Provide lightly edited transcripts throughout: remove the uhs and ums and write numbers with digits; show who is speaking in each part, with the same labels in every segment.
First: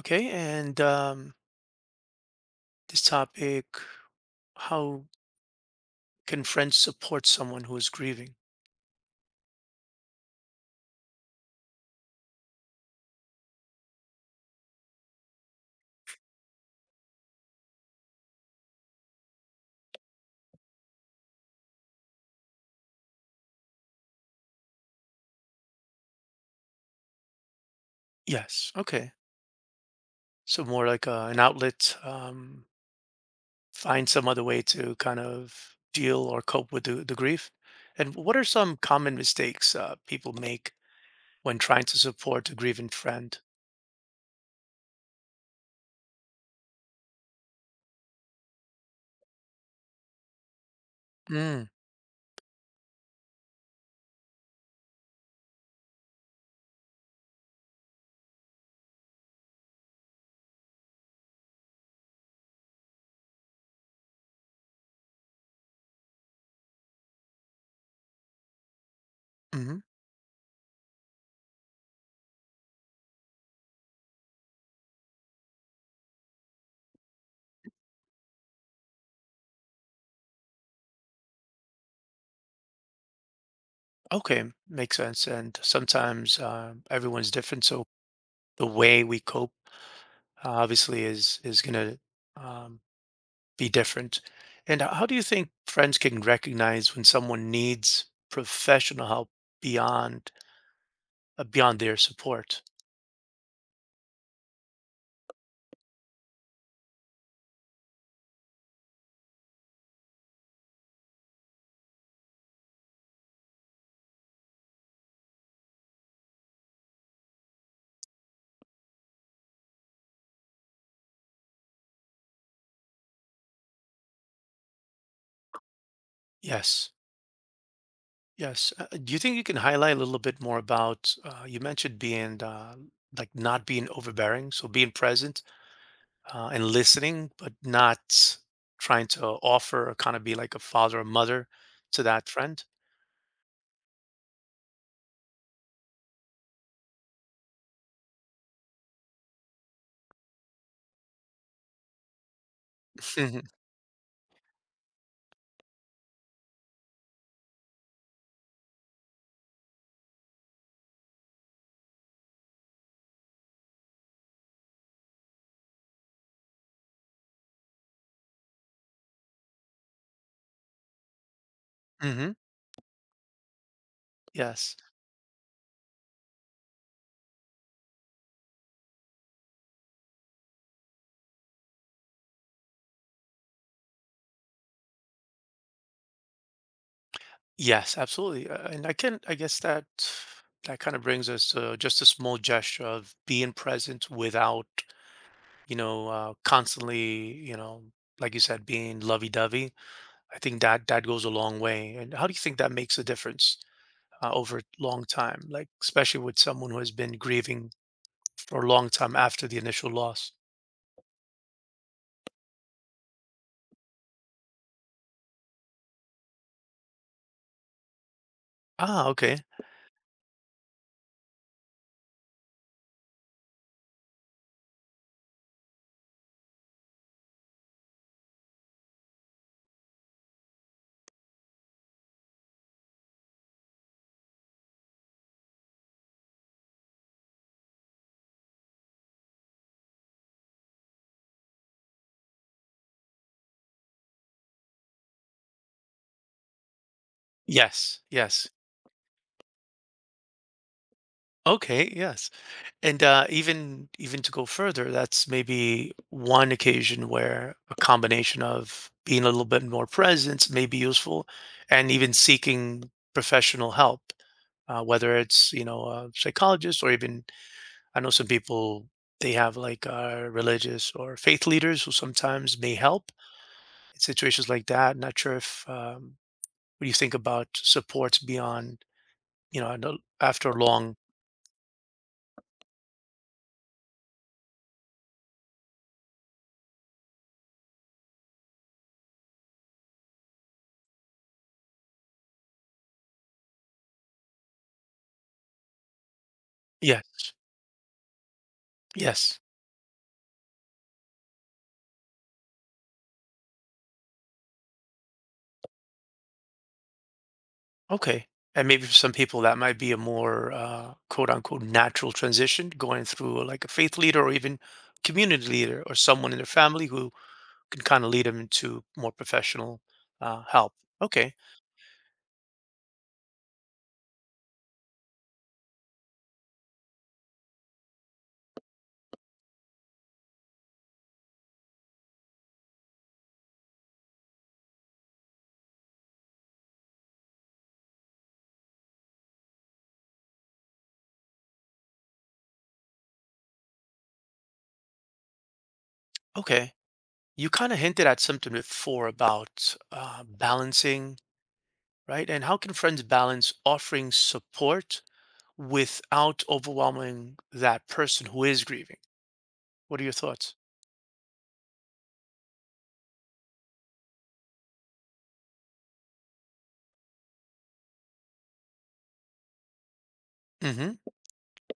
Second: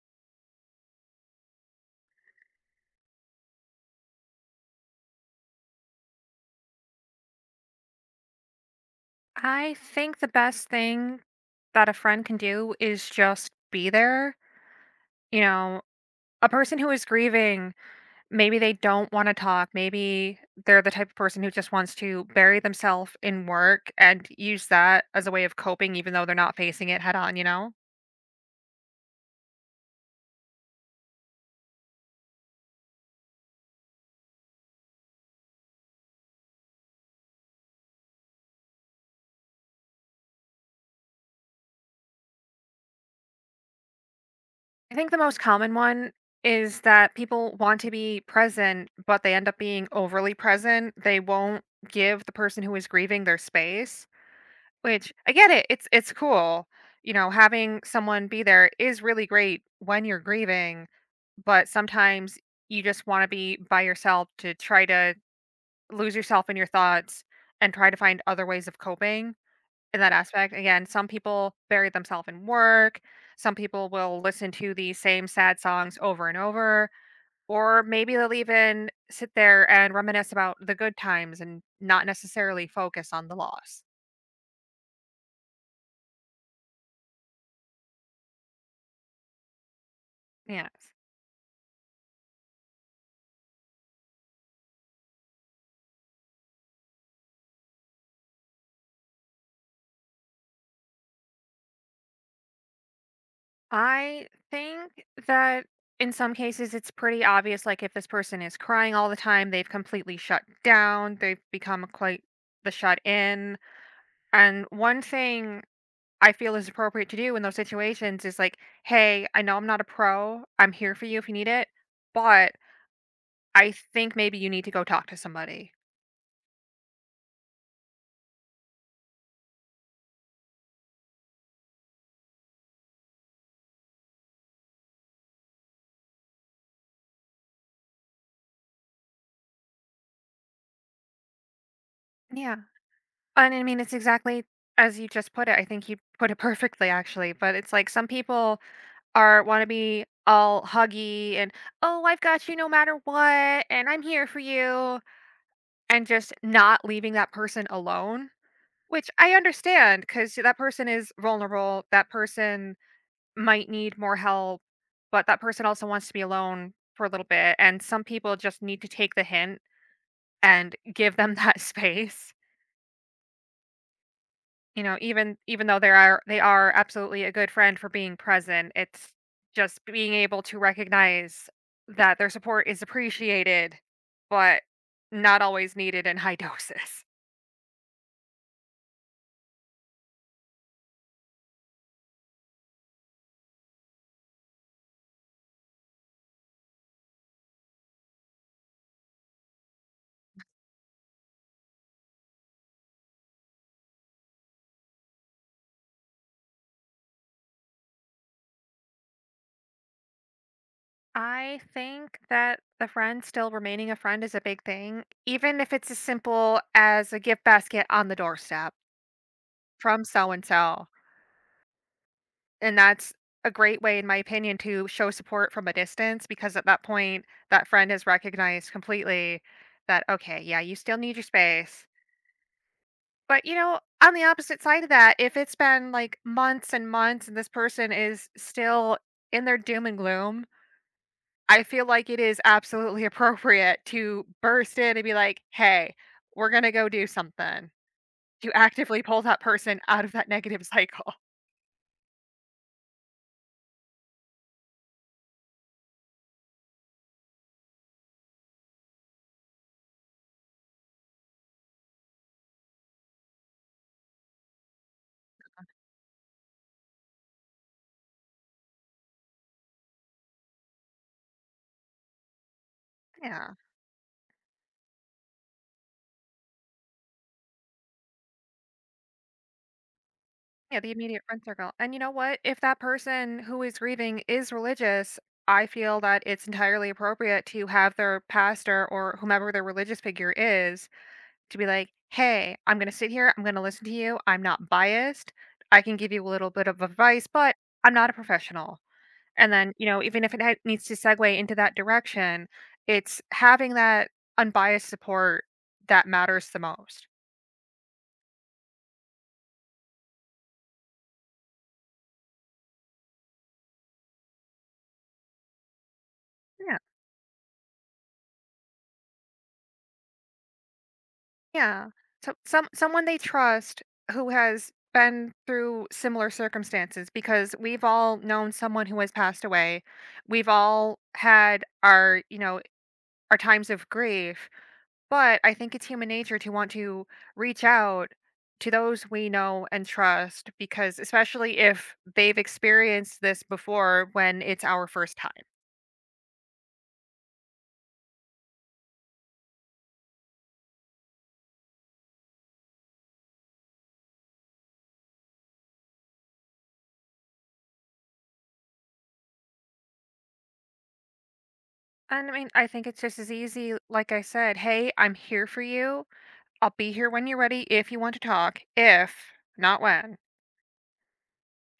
Speaker 1: Okay, and this topic, how can friends support someone who is grieving?
Speaker 2: I think the best thing that a friend can do is just be there. You know, a person who is grieving, maybe they don't want to talk. Maybe they're the type of person who just wants to bury themselves in work and use that as a way of coping, even though they're not facing it head on, you know?
Speaker 1: Yes. Okay. So more like an outlet, find some other way to kind of deal or cope with the grief. And what are some common mistakes people make when trying to support a grieving friend?
Speaker 2: I think the most common one is that people want to be present, but they end up being overly present. They won't
Speaker 1: Mm,
Speaker 2: give the person who is grieving their space. Which I get it. It's cool. You know, having someone be there is really great when you're grieving, but sometimes you just want to be by yourself to try to lose yourself in your thoughts and try to find other ways of coping
Speaker 1: hmm.
Speaker 2: in that aspect. Again, some people bury themselves in work, some people will listen to the same sad songs over and over, or maybe they'll even sit there and reminisce about the good times and not necessarily focus on the loss.
Speaker 1: Okay, makes sense. And sometimes everyone's different, so the way we cope
Speaker 2: Yes.
Speaker 1: obviously is gonna um, be different. And how do you think friends can recognize when someone needs professional help beyond beyond their support?
Speaker 2: I think that in some cases it's pretty obvious. Like if this person is crying all the time, they've completely shut down. They've become quite the shut in. And one thing I feel is appropriate to do in those situations is like, hey, I know I'm not a pro. I'm here for you if you need it, but I think maybe you need to go talk to somebody.
Speaker 1: Yes, yes. Do you think you can highlight a little bit more about you mentioned being like not being overbearing, so being present and listening, but not trying to offer or kind of be like a father or mother to that
Speaker 2: Yeah.
Speaker 1: friend?
Speaker 2: And I mean, it's exactly as you just put it. I think you put it perfectly, actually. But it's like some people are want to be all huggy and oh, I've got you no matter
Speaker 1: hmm
Speaker 2: what, and I'm here for you, and just not leaving that person alone, which I understand, because that person is vulnerable, that person might need more help, but that person also wants to be alone for a little bit, and some people just need to take the hint and give them that
Speaker 1: hmm.
Speaker 2: space.
Speaker 1: Yes.
Speaker 2: You know, even though they are absolutely a good friend for being present, it's just being able to recognize that their support is appreciated, but not always needed in high doses.
Speaker 1: Yes, absolutely. And I can, I guess that that kind of brings us to just a small gesture of being present without, constantly, you know, like you said, being lovey-dovey. I think that that goes a long way. And how do you think that makes a difference over long time? Like especially with someone who has been grieving for a long time after the initial loss.
Speaker 2: I think that the friend still remaining a friend is a big thing, even if it's as simple as a gift basket on the doorstep
Speaker 1: Ah, okay.
Speaker 2: from so and so. And that's a great way, in my opinion, to show support from a distance because at that point, that friend has recognized completely that, okay, yeah, you still need your space. But, you know, on the opposite side of that, if it's been like months and months and this person is still in their doom and gloom, I feel like it is absolutely appropriate to burst in and be like, hey, we're going to go do something
Speaker 1: Yes, yes.
Speaker 2: to actively pull that person out of that negative cycle.
Speaker 1: Okay, yes. And even even to go further, that's maybe one occasion where a combination of being a little bit more present may be useful, and even seeking professional help, whether it's you know a psychologist or even I know some people they have like religious or faith leaders who sometimes may help
Speaker 2: Yeah.
Speaker 1: in situations like that. Not sure if what do you think about supports beyond you know I know after a
Speaker 2: Yeah, the
Speaker 1: long.
Speaker 2: immediate friend circle. And you know what? If that person who is grieving is religious, I feel that it's entirely appropriate to have their pastor or whomever their religious figure is to be like, hey, I'm going to sit here. I'm going to listen to you. I'm not biased. I can give you a little bit of
Speaker 1: Yeah.
Speaker 2: advice, but I'm not a professional.
Speaker 1: Yes.
Speaker 2: And then, you know, even if it needs to segue into that direction, it's having that unbiased support that matters the most.
Speaker 1: Okay. And maybe for some people that might be a more quote unquote natural transition going through like a faith leader or even community leader or someone in their
Speaker 2: Yeah.
Speaker 1: family who can kind of lead them into more professional help. Okay.
Speaker 2: Yeah. So someone they trust who has been through similar circumstances, because we've all known someone who has passed away. We've all had our, you know, our times of grief, but I think it's human nature to want to reach out to those we know and trust, because especially if they've experienced this before when it's our first time.
Speaker 1: Okay. You kind of hinted at something before about balancing, right? And how can friends balance offering support without overwhelming that person who is grieving? What are your thoughts?
Speaker 2: And I mean, I think it's just as easy like I said, "Hey, I'm here for you. I'll be here when you're ready if you want to talk, if not when."
Speaker 1: Mm-hmm.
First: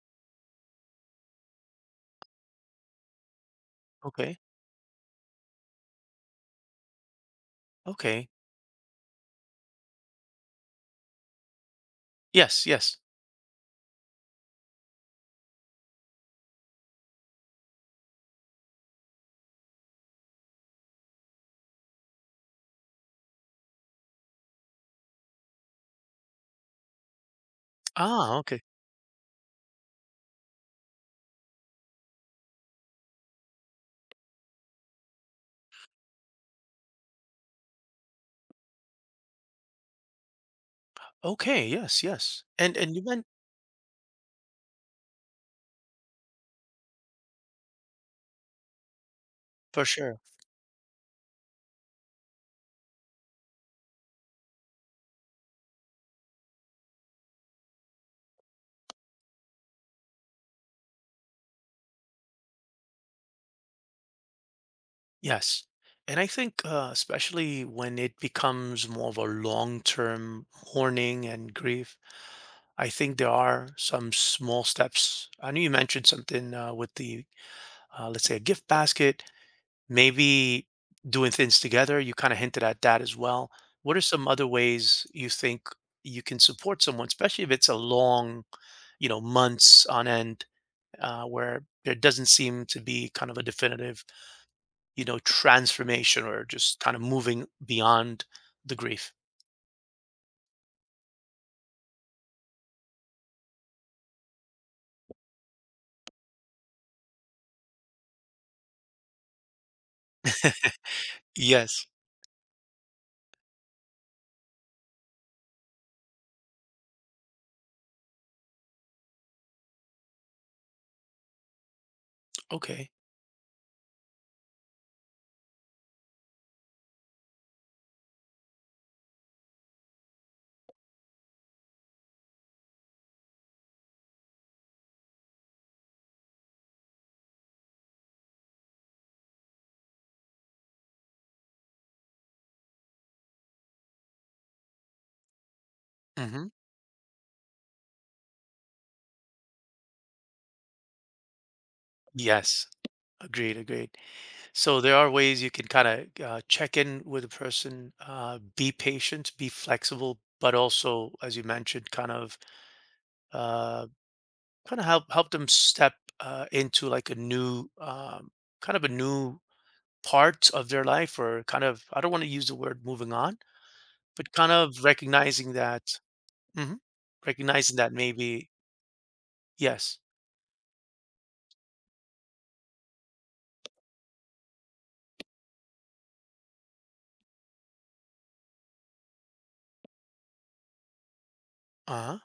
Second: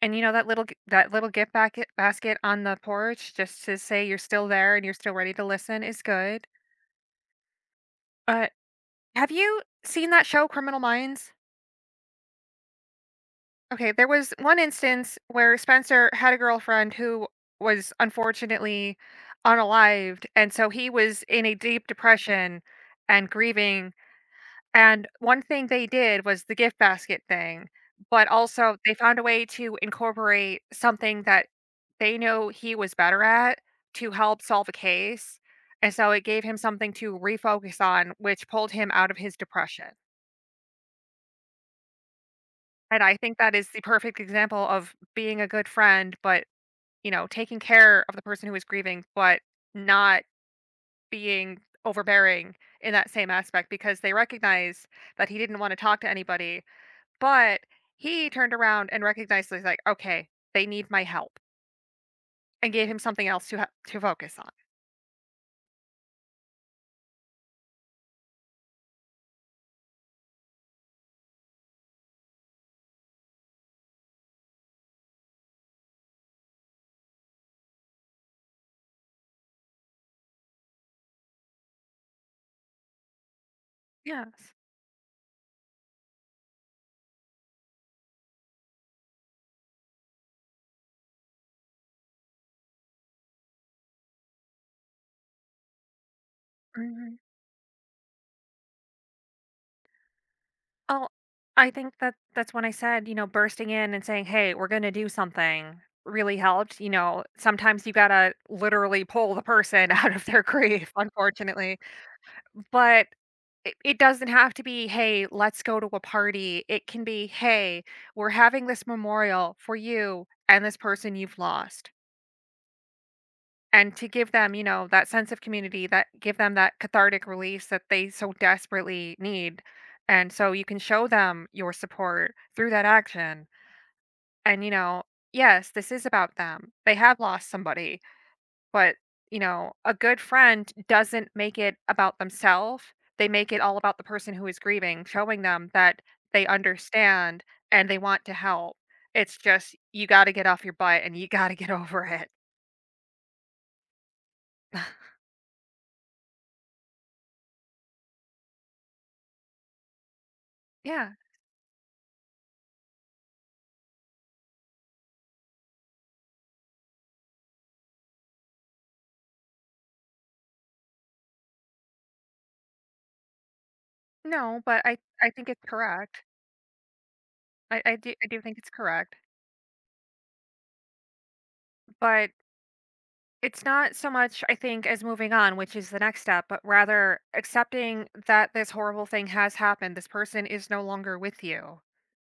Speaker 2: And you know that little gift basket on the porch just to say you're
Speaker 1: Okay.
Speaker 2: still there and you're still ready to listen is good.
Speaker 1: Okay.
Speaker 2: Uh, have you seen that show Criminal Minds?
Speaker 1: Yes. Yes.
Speaker 2: Okay, there was one instance where Spencer had a girlfriend who was unfortunately unalived, and so he was in a deep depression and grieving. And one thing they did was the gift basket thing, but
Speaker 1: Ah, okay.
Speaker 2: also they found a way to incorporate something that they know he was better at to help solve a case. And so it gave him something to refocus on, which pulled him out of his depression.
Speaker 1: Okay, yes, yes. And
Speaker 2: And
Speaker 1: you
Speaker 2: I
Speaker 1: meant
Speaker 2: think that is the perfect example of being a good friend, but, you know, taking care of the person who is grieving, but
Speaker 1: for sure.
Speaker 2: not being overbearing in that same aspect, because they recognize that he didn't want to talk to anybody. But he turned around and recognized that he's like, "Okay, they need my help," and gave him something else to focus on.
Speaker 1: Yes. And I think especially when it becomes more of a long-term mourning and grief, I think there are some small steps. I know you mentioned something with the let's say a gift basket, maybe doing things together. You kind of hinted at that as well. What are some other
Speaker 2: Yes.
Speaker 1: ways you think you can support someone, especially if it's a long, you know, months on end where there doesn't seem to be kind of a definitive, you know, transformation or just kind of
Speaker 2: Hmm.
Speaker 1: moving beyond the grief.
Speaker 2: Oh, I think that that's when I said, you know, bursting in and saying, "Hey, we're going to do something." Really helped. You know, sometimes you got to literally pull the person out of their grief, unfortunately.
Speaker 1: Yes.
Speaker 2: But it doesn't have to be, "Hey, let's go to a party." It can be, "Hey, we're having this memorial for you and this person you've lost."
Speaker 1: Okay.
Speaker 2: And to give them, you know, that sense of community, that give them that cathartic release that they so desperately need. And so you can show them your support through that action. And you know, yes, this is about them, they have lost somebody, but, you know, a good friend doesn't make it about themselves. They make it all about the person who is grieving, showing them that they
Speaker 1: Hmm.
Speaker 2: understand and they want to help. It's just you got to get off your butt and you got to get over it.
Speaker 1: Yes. Agreed. Agreed. So there are ways you can kind of check in with a person, be patient, be flexible, but
Speaker 2: Yeah.
Speaker 1: also, as you mentioned, uh, kind of help them step into like a new kind of a new part of their life, or kind of I don't want to use the word moving on. But kind
Speaker 2: No,
Speaker 1: of
Speaker 2: but I think
Speaker 1: recognizing
Speaker 2: it's
Speaker 1: that.
Speaker 2: correct.
Speaker 1: Mhm. Recognizing
Speaker 2: I
Speaker 1: that
Speaker 2: I do I do
Speaker 1: maybe
Speaker 2: think it's correct,
Speaker 1: yes.
Speaker 2: but it's not so much I think as moving on, which is the next step, but rather accepting that this horrible thing has happened. This person is no longer with you.
Speaker 1: Uh-huh.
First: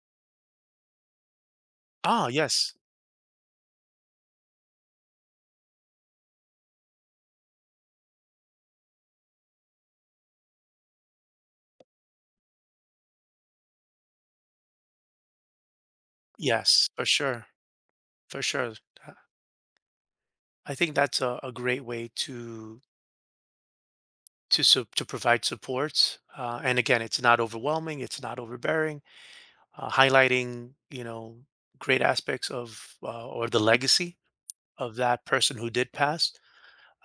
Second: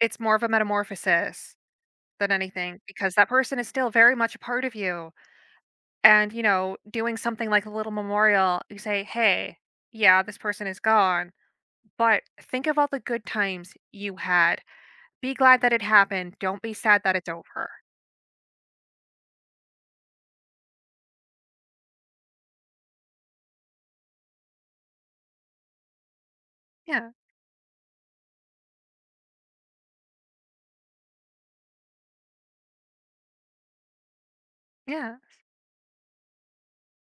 Speaker 2: It's more of a metamorphosis
Speaker 1: Ah,
Speaker 2: than
Speaker 1: yes.
Speaker 2: anything, because that person is still very much a part of you. And you know, doing something like a little memorial, you say, "Hey, yeah, this person is gone." But think of all the good times you had. Be glad that it happened. Don't be
Speaker 1: Yes,
Speaker 2: sad
Speaker 1: for
Speaker 2: that it's
Speaker 1: sure,
Speaker 2: over.
Speaker 1: for sure. Uh, I think that's a great way to sup to provide support, and again,
Speaker 2: Yeah.
Speaker 1: it's not overwhelming, it's not overbearing, highlighting, you know, great aspects of, or the legacy of
Speaker 2: Yeah,
Speaker 1: that person who did pass,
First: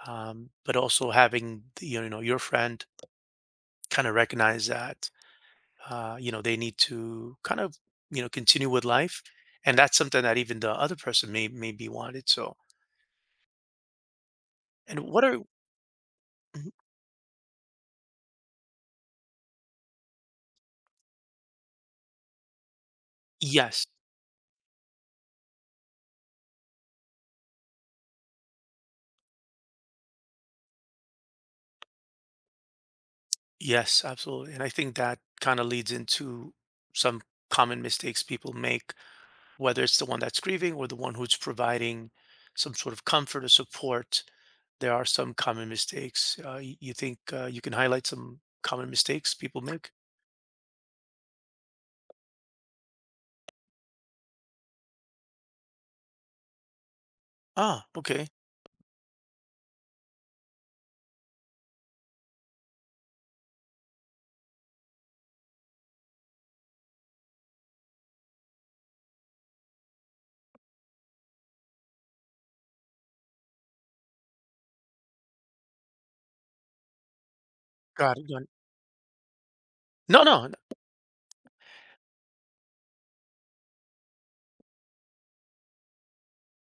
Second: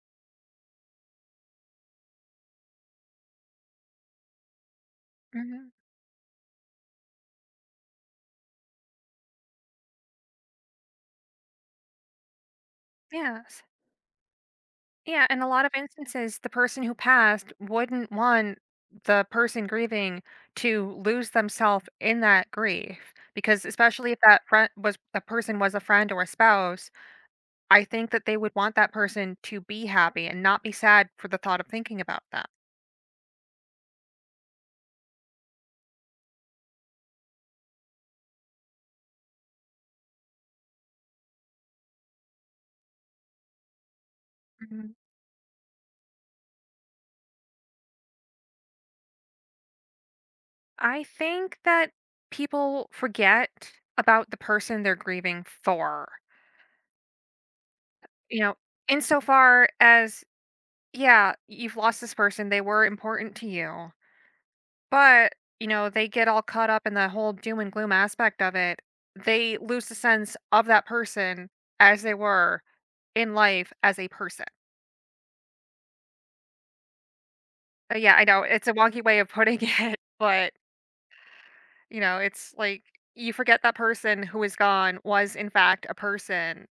Speaker 1: but also having, the, you know, your friend kinda recognize that
Speaker 2: mhm,
Speaker 1: you know they need to kind of you know continue with life and that's something that even the other person may be wanted so
Speaker 2: yes.
Speaker 1: and what
Speaker 2: Yeah,
Speaker 1: are.
Speaker 2: in a lot of instances, the
Speaker 1: Mhm.
Speaker 2: person who passed wouldn't want the person grieving to lose themselves in that grief, because
Speaker 1: Yes,
Speaker 2: especially if that friend was a person, was a friend or a spouse, I think that they would want that person to be happy and not be sad for the thought of thinking about that.
Speaker 1: yes, absolutely, and I think that kind of leads into some common mistakes people make, whether it's the one that's grieving or the one who's providing some sort of comfort or support.
Speaker 2: Mhm.
Speaker 1: There are some common mistakes you think you can highlight some common mistakes people make.
Speaker 2: I think that people forget about the person they're grieving for.
Speaker 1: Ah, okay,
Speaker 2: You know, insofar as, yeah, you've lost this person, they were important to you. But, you know, they get all caught up in the whole doom and gloom aspect of it. They lose the sense of that person as they were in life as a person. Yeah,
Speaker 1: got
Speaker 2: I
Speaker 1: it,
Speaker 2: know
Speaker 1: got it.
Speaker 2: it's a wonky way of putting it,
Speaker 1: No, no.
Speaker 2: but you know, it's like you forget that person who is gone was in fact a person,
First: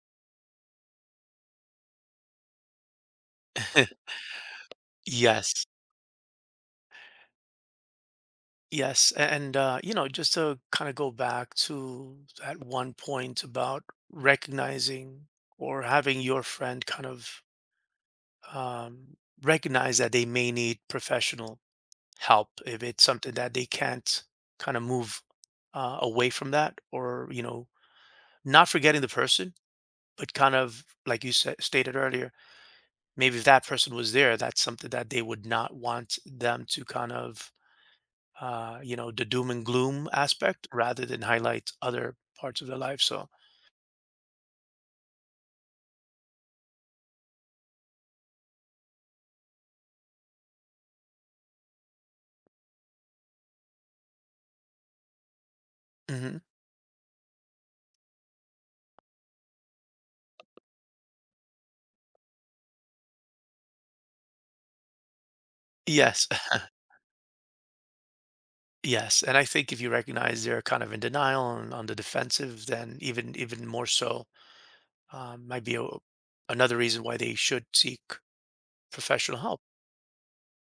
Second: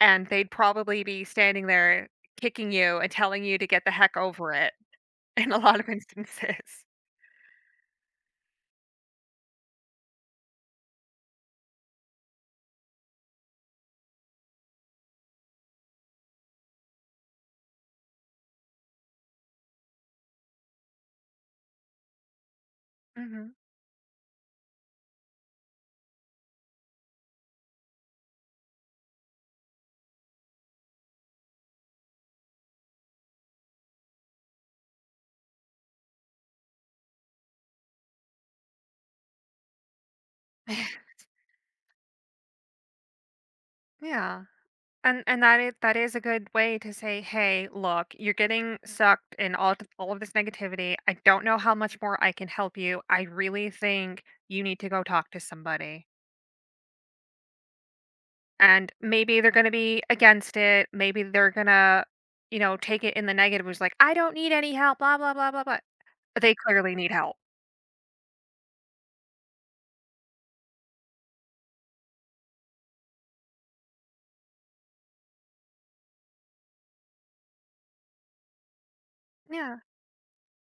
Speaker 2: and they'd probably be standing there kicking you and telling you to get the heck over it in a
Speaker 1: Yes.
Speaker 2: lot of instances.
Speaker 1: Yes, and you know, just to kind of go back to that one point about recognizing or having your friend kind of um, recognize that they may need professional help if it's something
Speaker 2: Hmm.
Speaker 1: that they can't kind of move away from that, or you know, not forgetting the person, but kind of like you said, stated earlier, maybe if that person was there, that's something that they would not want them to kind of you know, the doom and gloom aspect rather than highlight other parts of their life. So,
Speaker 2: Yeah. And that is a good way to say, "Hey, look, you're getting sucked in all of this negativity. I don't know how much more I can help you. I really think you need to go talk to somebody."
Speaker 1: mhm.
Speaker 2: And maybe they're going to be against it. Maybe they're going to, you know, take it in the negative. Was like, I don't need any help, blah, blah, blah, blah, blah.
Speaker 1: Yes,
Speaker 2: But they clearly need help.
Speaker 1: yes. And I think if you recognize they're kind of in denial and on the defensive, then even even more so might be another reason why they should seek professional help.
Speaker 2: Yeah.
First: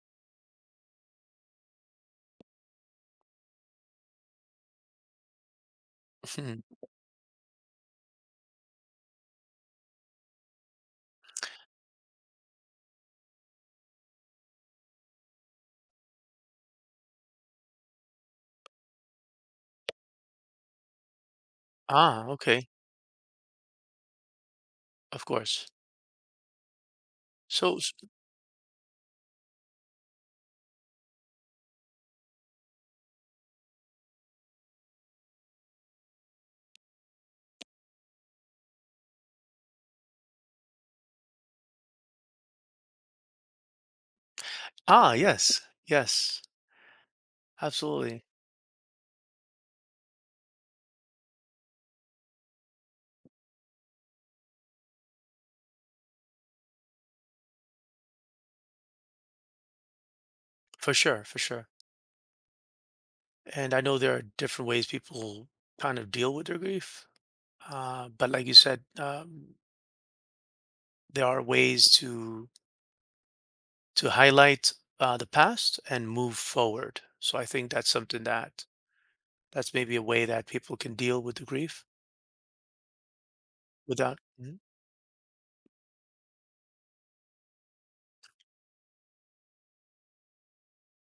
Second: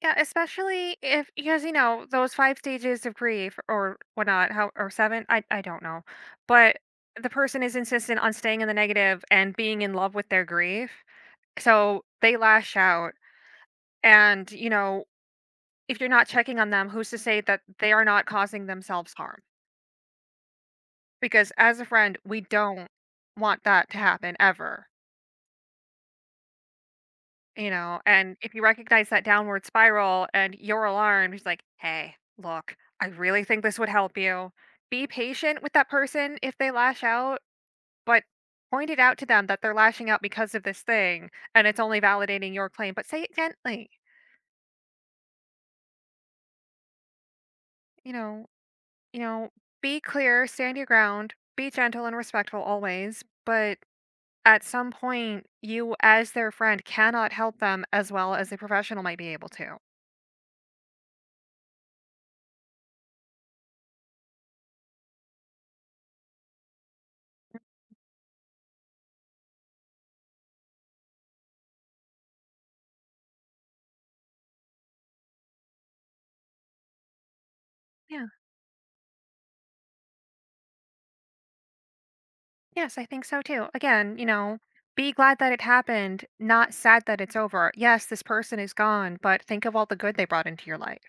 Speaker 2: Yeah. Especially if, because, you know, those five stages of grief or whatnot, how, or seven, I don't know.
Speaker 1: Hmm.
Speaker 2: But the person is insistent on staying in the negative and being in love with their grief. So they lash out. And, you know, if you're not checking on them, who's to say that they are not causing themselves harm? Because as a friend,
Speaker 1: Ah,
Speaker 2: we
Speaker 1: okay,
Speaker 2: don't want that to happen ever,
Speaker 1: of course.
Speaker 2: you
Speaker 1: So, s-
Speaker 2: know? And if you recognize that downward spiral and you're alarmed, it's like, hey, look, I really think this would help you. Be patient with that person if they lash out, but point it out to them that they're lashing out because of this thing, and it's only validating your claim. But say it gently,
Speaker 1: ah, yes, yes,
Speaker 2: you
Speaker 1: absolutely,
Speaker 2: know, you know, be clear, stand your ground, be gentle and respectful always. But at some point, you as their friend cannot help them as well as a professional might be able to.
Speaker 1: for sure, for sure. And I know there are different ways people kind of deal with their grief. But like you said, there are ways to highlight the past and move forward. So I think that's something
Speaker 2: Yeah.
Speaker 1: that that's maybe a way that people can deal with the grief
Speaker 2: Yes, I think so too. Again,
Speaker 1: without.
Speaker 2: you know,
Speaker 1: Mhm.
Speaker 2: be glad that it happened, not sad that it's over. Yes, this person is gone, but think of all the good they brought into your life.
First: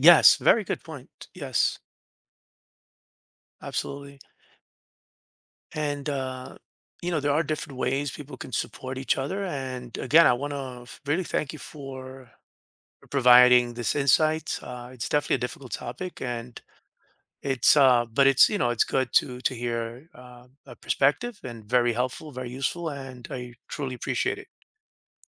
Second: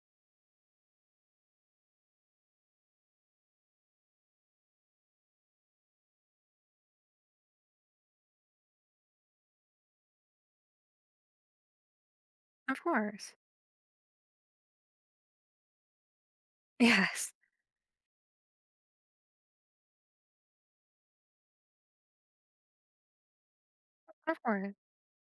Speaker 1: Yes, very good point. Yes, absolutely. And you know there are different ways people can support each other. And again, I want to really thank you
Speaker 2: Of
Speaker 1: for
Speaker 2: course.
Speaker 1: providing this insight. It's definitely a difficult topic, and
Speaker 2: Yes,
Speaker 1: it's but it's you know it's good to hear a perspective and very helpful very useful and I truly appreciate
Speaker 2: of
Speaker 1: it.
Speaker 2: course.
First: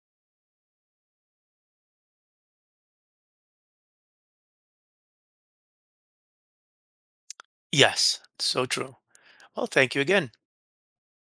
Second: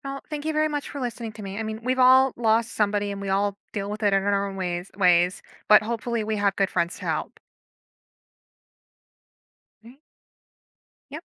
Speaker 2: Well, thank you very much for listening to me. I mean, we've all lost somebody and we all deal with it in our own ways, but hopefully we have good friends to help.
Speaker 1: Yes so true. Well, thank
Speaker 2: Right?
Speaker 1: you again.
Speaker 2: Yep.